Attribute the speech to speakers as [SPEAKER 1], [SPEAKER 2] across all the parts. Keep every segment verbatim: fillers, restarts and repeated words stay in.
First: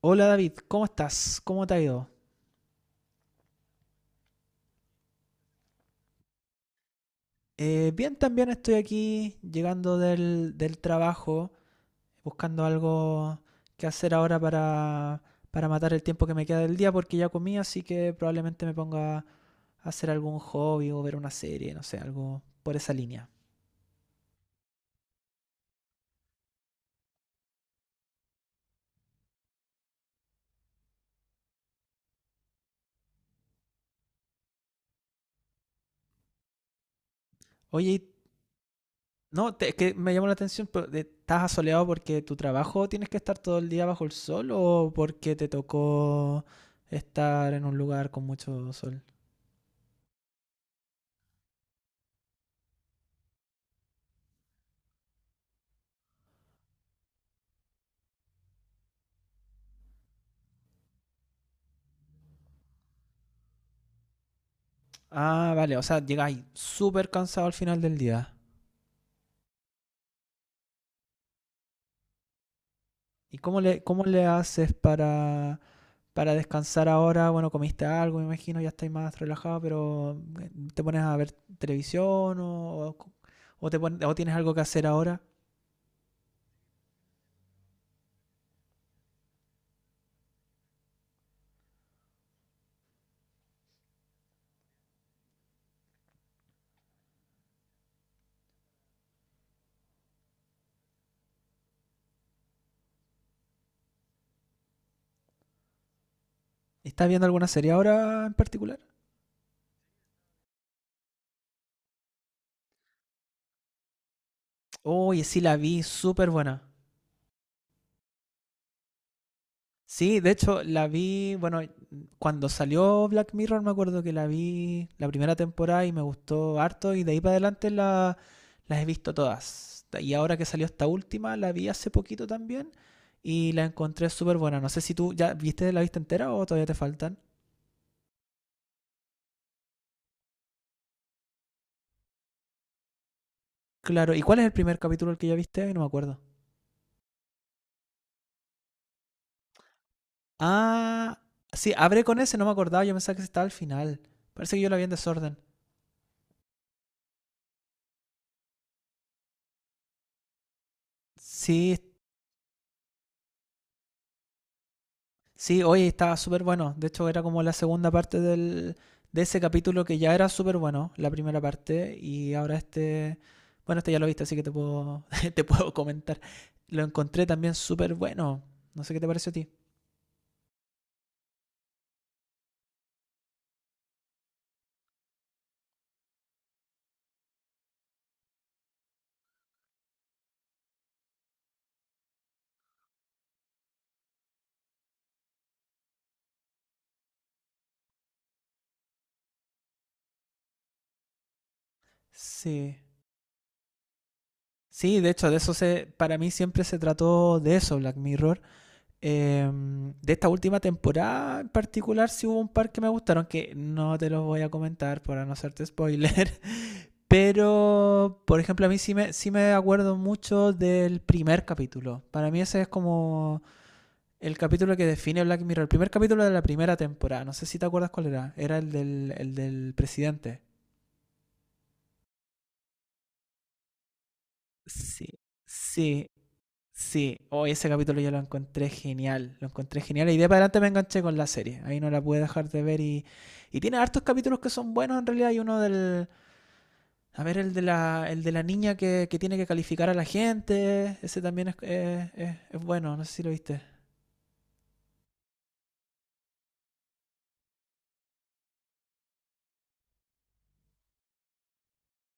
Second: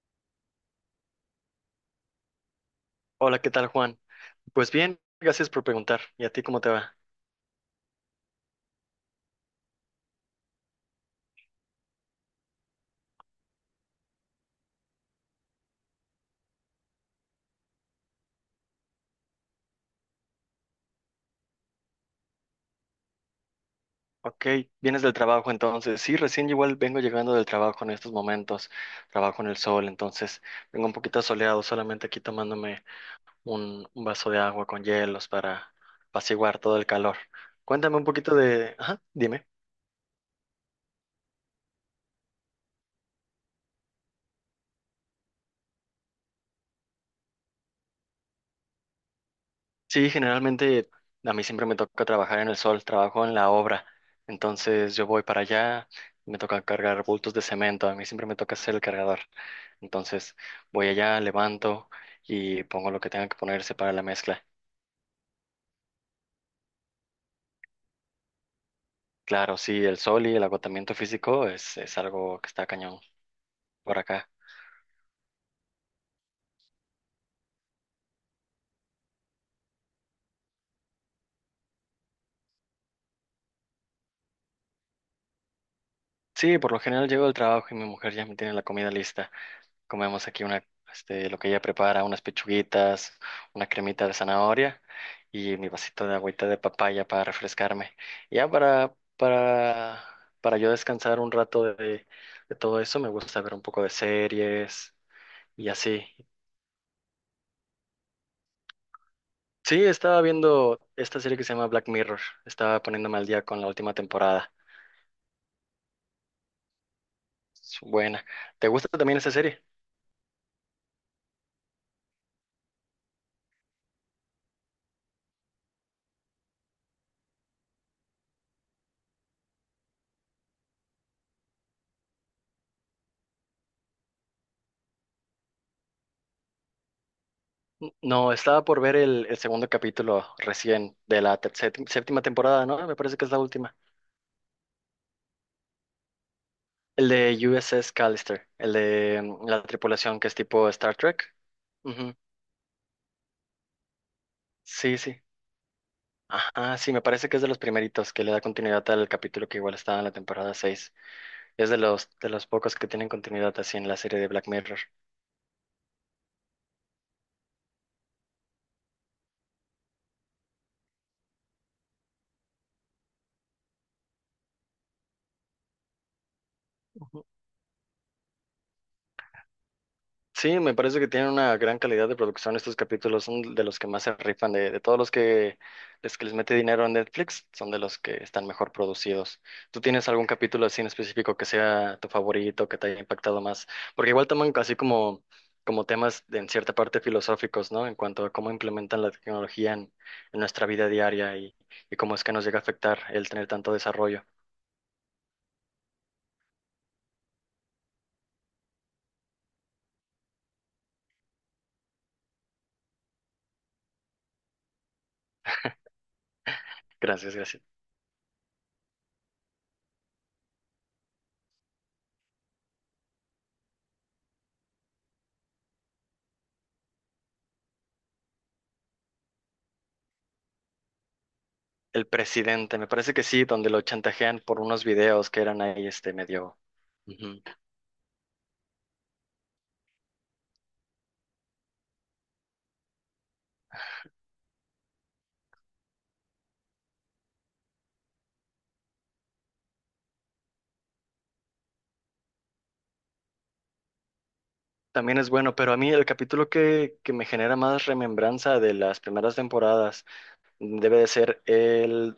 [SPEAKER 1] Hola David, ¿cómo estás? ¿Cómo te ha ido?
[SPEAKER 2] Hola, ¿qué tal, Juan? Pues bien, gracias por preguntar. ¿Y a ti cómo te va?
[SPEAKER 1] Eh, bien, también estoy aquí llegando del, del trabajo, buscando algo que hacer ahora para, para matar el tiempo que me queda del día, porque ya comí, así que probablemente me ponga a hacer algún hobby o ver una serie, no sé, algo por esa línea.
[SPEAKER 2] Ok, vienes del trabajo entonces. Sí, recién igual vengo llegando del trabajo en estos momentos. Trabajo en el sol, entonces vengo un poquito soleado, solamente aquí tomándome un, un vaso de agua con hielos para apaciguar todo el calor.
[SPEAKER 1] Oye,
[SPEAKER 2] Cuéntame un
[SPEAKER 1] y-
[SPEAKER 2] poquito de... Ajá, dime.
[SPEAKER 1] no, te- es que me llamó la atención, pero, eh, ¿estás asoleado porque tu trabajo tienes que estar todo el día bajo el sol o porque te tocó estar en un lugar con mucho sol?
[SPEAKER 2] Sí, generalmente a mí siempre me toca trabajar en el sol, trabajo en la obra. Entonces yo voy para allá, me toca cargar bultos de cemento, a mí siempre me toca ser el cargador. Entonces voy allá, levanto y pongo lo que tenga que ponerse para la mezcla.
[SPEAKER 1] Ah, vale, o sea, llegáis súper cansado al final del día.
[SPEAKER 2] Claro, sí, el sol y el agotamiento físico es, es algo que está cañón
[SPEAKER 1] ¿Y cómo le,
[SPEAKER 2] por
[SPEAKER 1] cómo le
[SPEAKER 2] acá.
[SPEAKER 1] haces para, para descansar ahora? Bueno, comiste algo, me imagino, ya estáis más relajado, pero eh, ¿te pones a ver televisión o, o, o te pon- o tienes algo que hacer ahora?
[SPEAKER 2] Sí, por lo general llego al trabajo y mi mujer ya me tiene la comida lista. Comemos aquí una, este, lo que ella prepara, unas pechuguitas, una cremita de zanahoria y mi vasito de agüita de papaya para refrescarme. Ya para, para, para yo descansar un rato de, de todo eso, me gusta ver un poco de series y así.
[SPEAKER 1] ¿Estás viendo alguna serie ahora en particular?
[SPEAKER 2] Sí, estaba viendo esta serie que se llama Black Mirror. Estaba poniéndome al día con la última temporada.
[SPEAKER 1] Oye, sí la vi, súper buena.
[SPEAKER 2] Es buena. ¿Te gusta también esa serie?
[SPEAKER 1] Sí, de hecho, la vi, bueno, cuando salió Black Mirror me acuerdo que la vi la primera temporada y me gustó harto y de ahí para adelante la, las he visto todas. Y ahora que salió esta última, la vi hace poquito también y la encontré súper buena. No sé si tú ya viste la viste entera o todavía te faltan.
[SPEAKER 2] N- No, estaba por ver el, el segundo capítulo recién de la te- sépti- séptima temporada, ¿no? Me parece que es la última.
[SPEAKER 1] Claro, ¿y cuál es el primer capítulo el que ya viste? Ay, No me acuerdo.
[SPEAKER 2] El de U S S Callister, el de mm, la tripulación que es tipo Star
[SPEAKER 1] Ah,
[SPEAKER 2] Trek.
[SPEAKER 1] sí, abre
[SPEAKER 2] Ujú.
[SPEAKER 1] con ese, no me acordaba, yo pensaba que estaba al final. Parece que yo la vi en
[SPEAKER 2] Sí, sí.
[SPEAKER 1] desorden.
[SPEAKER 2] Ajá, sí, me parece que es de los primeritos que le da continuidad al capítulo que igual estaba en la temporada seis. Es
[SPEAKER 1] Sí,
[SPEAKER 2] de los de los pocos que tienen continuidad así en la serie de Black Mirror.
[SPEAKER 1] sí, hoy estaba súper bueno. De hecho, era como la segunda parte del, de ese capítulo que ya era súper bueno, la primera parte, y ahora este, bueno, este ya lo viste, así que te puedo, te puedo comentar. Lo encontré también súper bueno. No sé qué te pareció a ti.
[SPEAKER 2] Sí, me parece que tienen una gran calidad de producción estos capítulos, son de los que más se rifan, de, de todos los que les, que les mete dinero a Netflix, son de los que están mejor producidos. ¿Tú tienes algún capítulo así en específico que sea tu favorito, que te haya impactado más? Porque igual toman así como, como temas de, en cierta parte filosóficos, ¿no? En cuanto a cómo implementan la tecnología en, en nuestra vida diaria y, y cómo es que nos llega a
[SPEAKER 1] Sí.
[SPEAKER 2] afectar el tener tanto desarrollo.
[SPEAKER 1] Sí, de hecho, de eso se, para mí siempre se trató de eso, Black Mirror. Em, de esta última temporada en particular, sí hubo un par que me gustaron, que no te los voy a comentar para no hacerte spoiler.
[SPEAKER 2] Gracias, gracias.
[SPEAKER 1] Pero, por ejemplo, a mí sí me, sí me acuerdo mucho del primer capítulo. Para mí ese es como el capítulo que define Black Mirror. El primer capítulo de la primera temporada. No sé si te acuerdas cuál era. Era el del, el del presidente.
[SPEAKER 2] El presidente, me parece que sí, donde lo chantajean por unos
[SPEAKER 1] Sí,
[SPEAKER 2] videos que eran ahí
[SPEAKER 1] sí.
[SPEAKER 2] este medio.
[SPEAKER 1] Sí,
[SPEAKER 2] Ujú.
[SPEAKER 1] hoy ese capítulo yo lo encontré genial, lo encontré genial y de ahí para adelante me enganché con la serie, ahí no la pude dejar de ver y, y tiene hartos capítulos que son buenos en realidad, hay uno del, a ver, el de la, el de la niña que, que tiene que calificar a la gente, ese también es, eh, es- es bueno, no sé si lo viste.
[SPEAKER 2] También es bueno, pero a mí el capítulo que, que me genera más remembranza de las primeras temporadas debe de ser el,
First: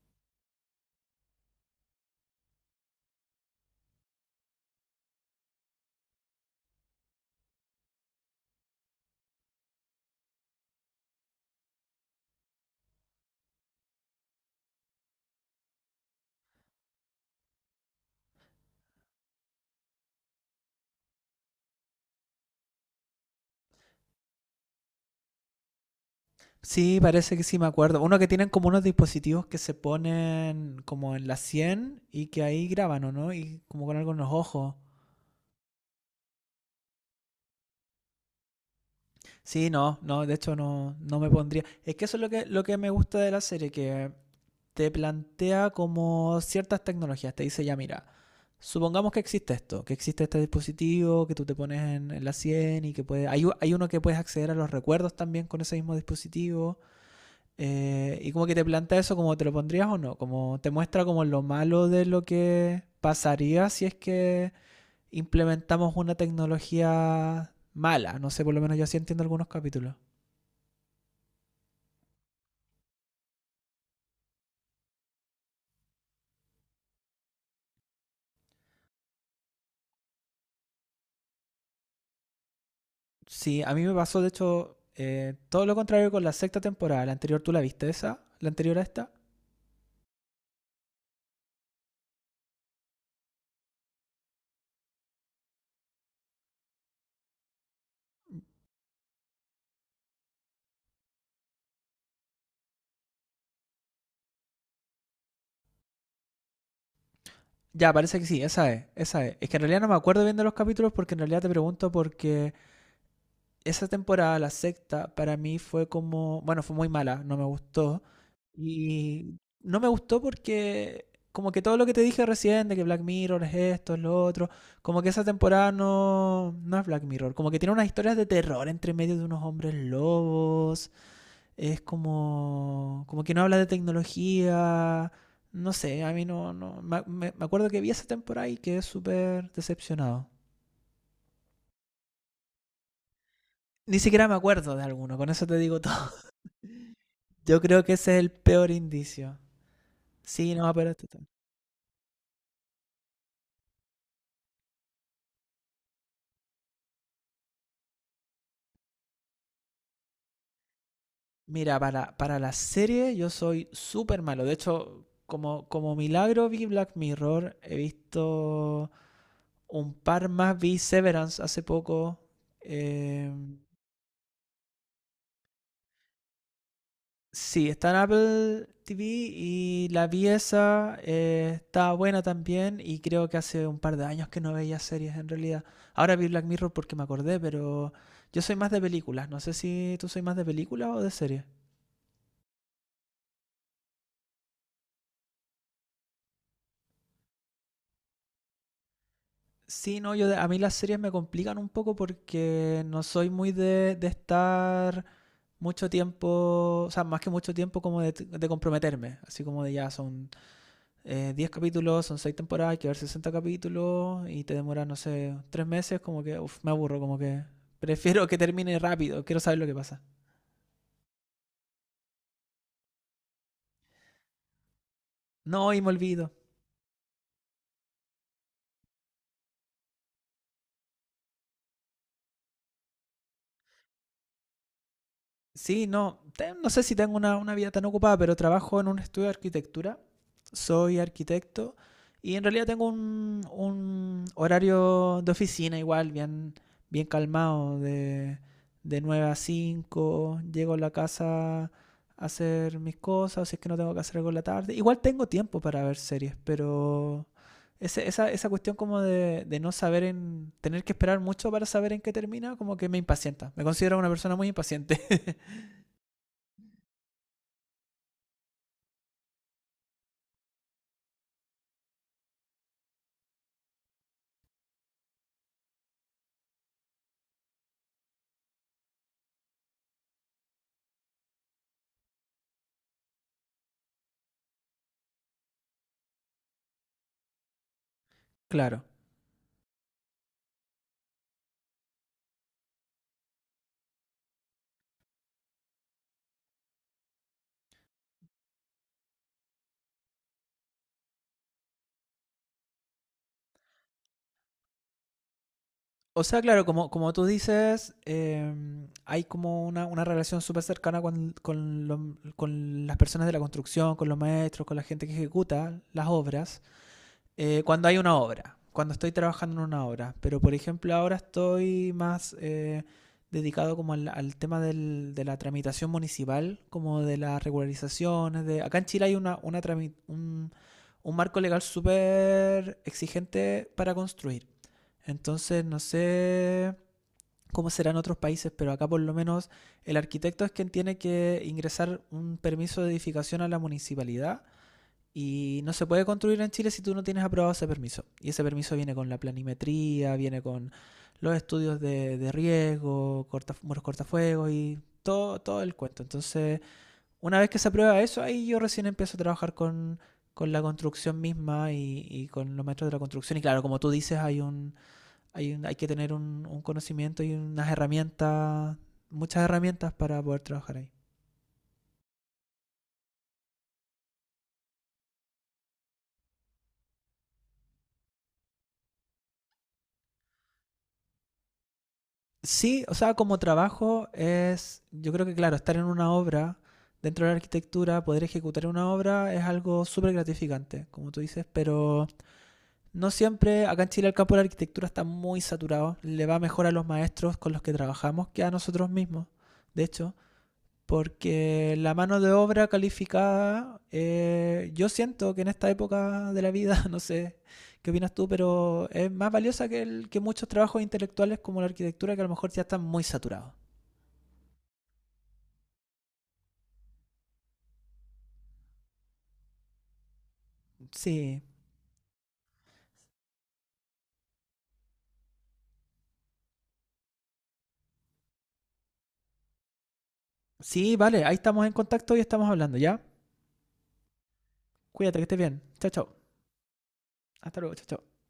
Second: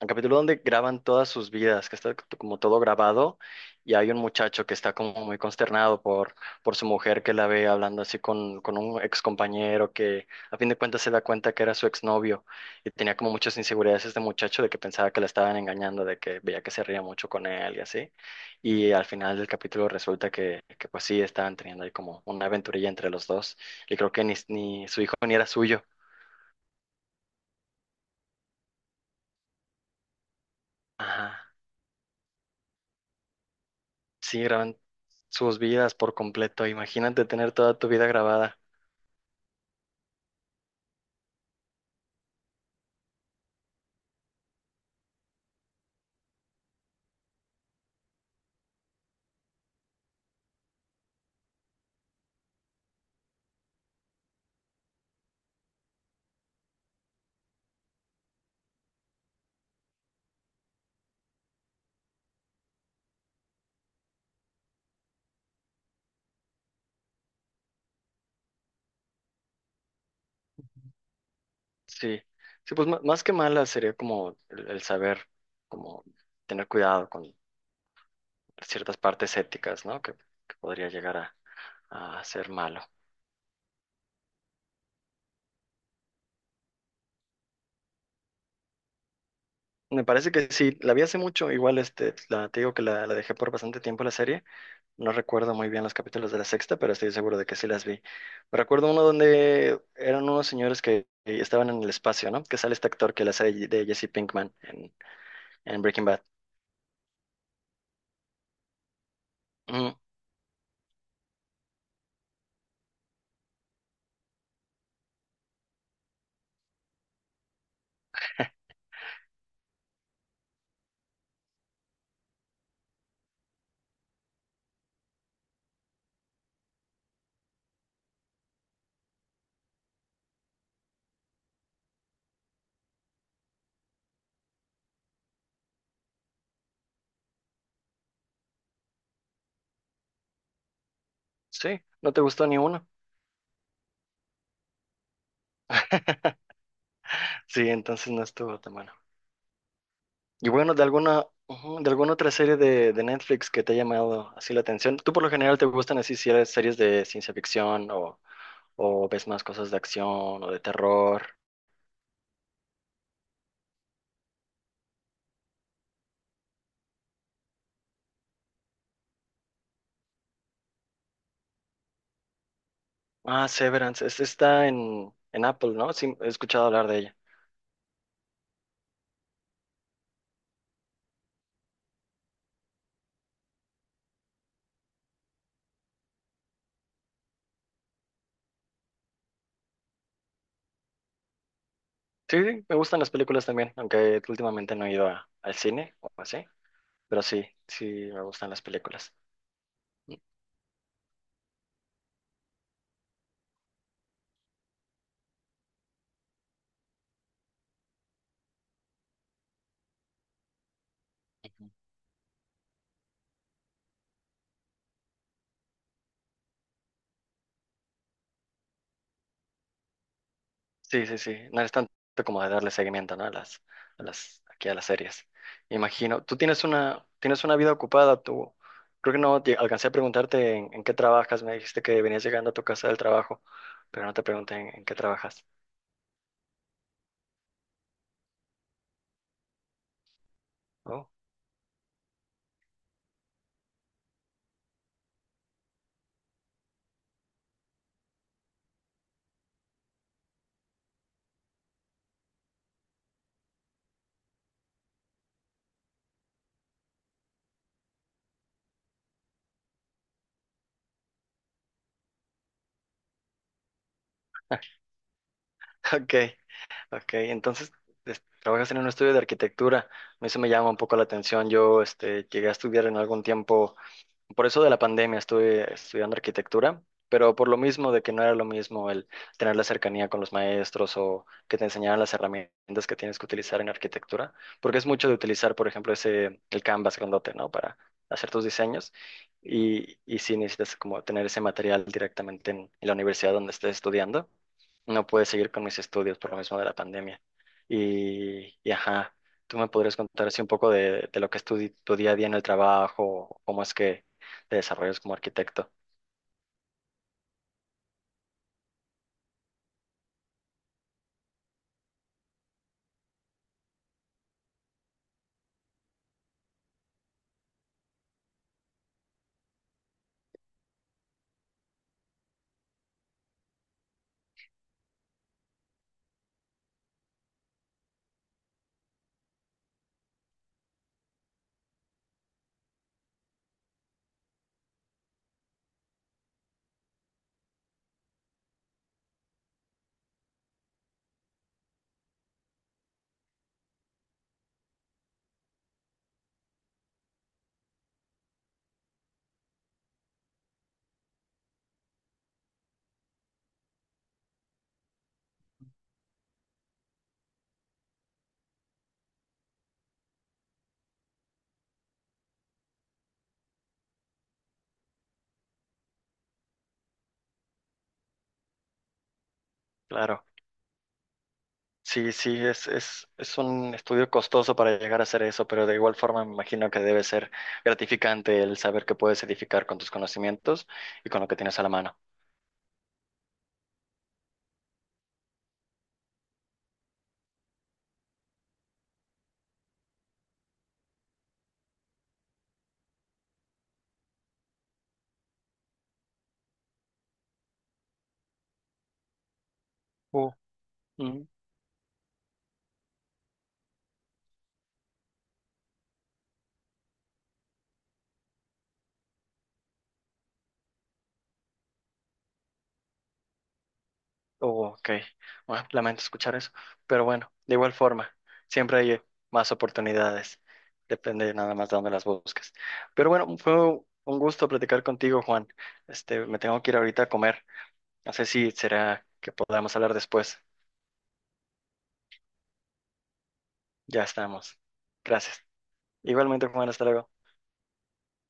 [SPEAKER 2] el capítulo donde graban todas sus vidas, que está como todo grabado y hay un muchacho que está como muy consternado por, por su mujer que la ve hablando así con, con un ex compañero que a fin de cuentas se da cuenta que era su exnovio y tenía como muchas inseguridades este muchacho de que pensaba que la estaban engañando, de que veía que se reía mucho con él y así. Y al final del capítulo resulta que, que pues sí, estaban teniendo ahí como una aventurilla entre los dos y creo que ni, ni su hijo ni era suyo.
[SPEAKER 1] Sí, parece que sí, me acuerdo. Uno que tienen como unos dispositivos que se ponen como en la
[SPEAKER 2] Ajá.
[SPEAKER 1] cien y que ahí graban, ¿o no? Y como con algo en los
[SPEAKER 2] Sí,
[SPEAKER 1] ojos.
[SPEAKER 2] graban sus vidas por completo. Imagínate tener toda tu vida grabada.
[SPEAKER 1] Sí, no, no, de hecho no, no me pondría. Es que eso es lo que, lo que me gusta de la serie, que te plantea como ciertas tecnologías, te dice ya mira, supongamos que existe esto, que existe este dispositivo que tú te pones en, en la cien y que puede, hay, hay uno que puedes acceder a los recuerdos también con ese mismo dispositivo, eh, y como que te plantea eso como te lo pondrías o no, como te muestra como lo malo de lo que pasaría si es que implementamos una tecnología mala, no sé, por lo menos yo así entiendo algunos capítulos.
[SPEAKER 2] Sí, sí, pues ma- más que mala sería como el, el saber, como tener cuidado con ciertas partes éticas, ¿no? Que, que podría llegar a, a ser malo.
[SPEAKER 1] Sí, a mí me pasó, de hecho, eh, todo lo contrario con la sexta temporada. La anterior, ¿tú la viste esa? ¿La anterior a esta?
[SPEAKER 2] Me parece que sí, la vi hace mucho, igual este, la, te digo que la, la dejé por bastante tiempo la serie. No recuerdo muy bien los capítulos de la sexta, pero estoy seguro de que sí las vi. Me recuerdo uno donde eran unos señores que estaban en el espacio, ¿no? Que sale este actor que la hace de Jesse Pinkman en Breaking Bad.
[SPEAKER 1] Ya, parece que sí, esa es, esa es. Es que en realidad no me
[SPEAKER 2] Ujú.
[SPEAKER 1] acuerdo bien de los capítulos porque en realidad te pregunto porque esa temporada, la sexta, para mí fue como, bueno, fue muy mala, no me gustó. Y no me gustó porque como que todo lo que te dije recién de que Black Mirror es esto, es lo otro, como que esa temporada no, no es Black Mirror, como que tiene unas historias de terror entre medio de unos hombres lobos, es como, como que no habla de tecnología. No sé, a mí no. no me, me- acuerdo que vi esa temporada y quedé súper decepcionado.
[SPEAKER 2] Sí, no te gustó ni uno.
[SPEAKER 1] Ni siquiera me acuerdo de alguno, con eso te digo todo. Yo
[SPEAKER 2] Sí,
[SPEAKER 1] creo que
[SPEAKER 2] entonces
[SPEAKER 1] ese es
[SPEAKER 2] no
[SPEAKER 1] el
[SPEAKER 2] estuvo
[SPEAKER 1] peor
[SPEAKER 2] tan bueno.
[SPEAKER 1] indicio.
[SPEAKER 2] Y
[SPEAKER 1] Sí, no,
[SPEAKER 2] bueno, de
[SPEAKER 1] pero este
[SPEAKER 2] alguna,
[SPEAKER 1] tal.
[SPEAKER 2] ujú, de alguna otra serie de, de Netflix que te ha llamado así la atención. ¿Tú por lo general te gustan así si eres series de ciencia ficción o, o ves más cosas de acción o de terror?
[SPEAKER 1] Mira, para, para la serie yo soy súper malo. De hecho, como, como milagro vi Black Mirror, he visto un par más, vi Severance hace poco. eh,
[SPEAKER 2] Ah, Severance, esta está en, en Apple, ¿no? Sí, he escuchado hablar de ella.
[SPEAKER 1] Sí, está en Apple T V y la pieza está buena también y creo que hace un par de años que no veía series en realidad. Ahora vi Black Mirror porque me acordé, pero yo soy más de películas. No sé si tú soy más de películas o de series.
[SPEAKER 2] Sí, sí, me gustan las películas también, aunque últimamente no he ido a- al cine o así, pero sí, sí me gustan las películas.
[SPEAKER 1] Sí, no, yo de- a mí las series me complican un poco porque no soy muy de, de estar mucho tiempo, o sea, más que mucho tiempo como de, de comprometerme, así como de ya son eh, diez capítulos, son seis temporadas, hay que ver sesenta capítulos y te demoras, no sé, tres meses, como que, uff, me aburro, como que prefiero que termine rápido, quiero saber lo que pasa.
[SPEAKER 2] Sí, sí, sí. No es tanto como de darle seguimiento, ¿no? A las, a las, aquí a las series.
[SPEAKER 1] No, y me
[SPEAKER 2] Imagino.
[SPEAKER 1] olvido.
[SPEAKER 2] Tú tienes una, tienes una vida ocupada, tú. Creo que no te alcancé a preguntarte en, en qué trabajas. Me dijiste que venías llegando a tu casa del trabajo, pero no te pregunté en, en qué trabajas.
[SPEAKER 1] Sí, no, no sé si tengo una, una vida tan ocupada, pero trabajo en un estudio de arquitectura. Soy
[SPEAKER 2] Oh,
[SPEAKER 1] arquitecto y en realidad tengo un, un horario de oficina igual, bien, bien calmado, de, de nueve a cinco, llego a la casa a hacer mis cosas, o si es que no tengo que hacer algo en la tarde. Igual tengo tiempo para ver series, pero ese- esa, esa cuestión como de, de no saber en, tener que esperar mucho para saber en qué termina, como que me impacienta. Me considero una persona muy impaciente.
[SPEAKER 2] ok, ok. Entonces, es- trabajas en un estudio de arquitectura. A mí eso me llama un poco la atención. Yo, este, llegué a estudiar en algún tiempo por eso de la pandemia, estuve estudiando arquitectura, pero por lo mismo de que no era lo mismo el tener la cercanía con los maestros o que te enseñaran las herramientas que tienes que utilizar en arquitectura, porque es mucho de utilizar, por ejemplo, ese, el Canvas grandote, ¿no? Para hacer tus
[SPEAKER 1] Claro.
[SPEAKER 2] diseños y, y si necesitas como tener ese material directamente en, en la universidad donde estés estudiando, no puedes seguir con mis estudios por lo mismo de la pandemia. Y, y ajá, ¿tú me podrías contar así un poco de, de lo que es tu, di- tu día a día en el trabajo, cómo es que te desarrollas como arquitecto?
[SPEAKER 1] O sea, claro, como, como tú dices, em, hay como una, una relación súper cercana con, con lo- con las personas de la construcción, con los maestros, con la gente que ejecuta las obras, eh, cuando hay una obra, cuando estoy trabajando en una obra. Pero, por ejemplo, ahora estoy más eh, dedicado como al, al tema del- de la tramitación municipal, como de las regularizaciones. De... Acá en Chile hay una, una trami- un, un marco legal súper exigente para construir. Entonces, no sé cómo será en otros países, pero acá por lo menos el arquitecto es quien tiene que ingresar un permiso de edificación a la municipalidad y no se puede construir en Chile si tú no tienes aprobado ese permiso. Y ese permiso viene con la planimetría, viene con los estudios de, de riesgo, corta, muros cortafuegos y todo, todo el cuento. Entonces, una vez que se aprueba eso, ahí yo recién empiezo a trabajar con, con la construcción misma y, y, con los maestros de la construcción. Y claro, como tú dices, hay un, hay, un, hay que tener un, un conocimiento y unas herramientas, muchas herramientas para
[SPEAKER 2] Claro.
[SPEAKER 1] poder trabajar ahí.
[SPEAKER 2] Sí, sí, es, es, es un estudio costoso para llegar a hacer eso, pero de igual forma me imagino que debe ser gratificante el saber que puedes edificar con tus conocimientos y con lo que tienes a la mano.
[SPEAKER 1] Sí, o sea, como trabajo es, yo creo que claro, estar en una obra, dentro de la arquitectura, poder ejecutar una obra es algo súper gratificante, como tú dices, pero no siempre, acá en Chile el campo de la arquitectura está muy saturado, le va mejor a los maestros con los que trabajamos que a nosotros mismos, de hecho,
[SPEAKER 2] Uh, mm,
[SPEAKER 1] porque la mano de obra calificada, eh, yo siento que en esta época de la vida, no sé qué opinas tú, pero es más valiosa que, el- que muchos trabajos intelectuales como la arquitectura que a lo mejor ya están muy saturados.
[SPEAKER 2] oh, ok. Bueno, lamento escuchar eso, pero bueno, de igual forma, siempre hay más oportunidades. Depende
[SPEAKER 1] Sí,
[SPEAKER 2] nada más de dónde las busques. Pero bueno, fue un gusto platicar contigo, Juan. Este, me tengo que ir ahorita a comer. No sé si será que podamos hablar después.
[SPEAKER 1] sí, vale, ahí estamos en contacto y estamos hablando, ¿ya?
[SPEAKER 2] Ya estamos.
[SPEAKER 1] Cuídate, que estés
[SPEAKER 2] Gracias.
[SPEAKER 1] bien. Chao, chao.
[SPEAKER 2] Igualmente, Juan, hasta luego.
[SPEAKER 1] Hasta luego, chao, chao.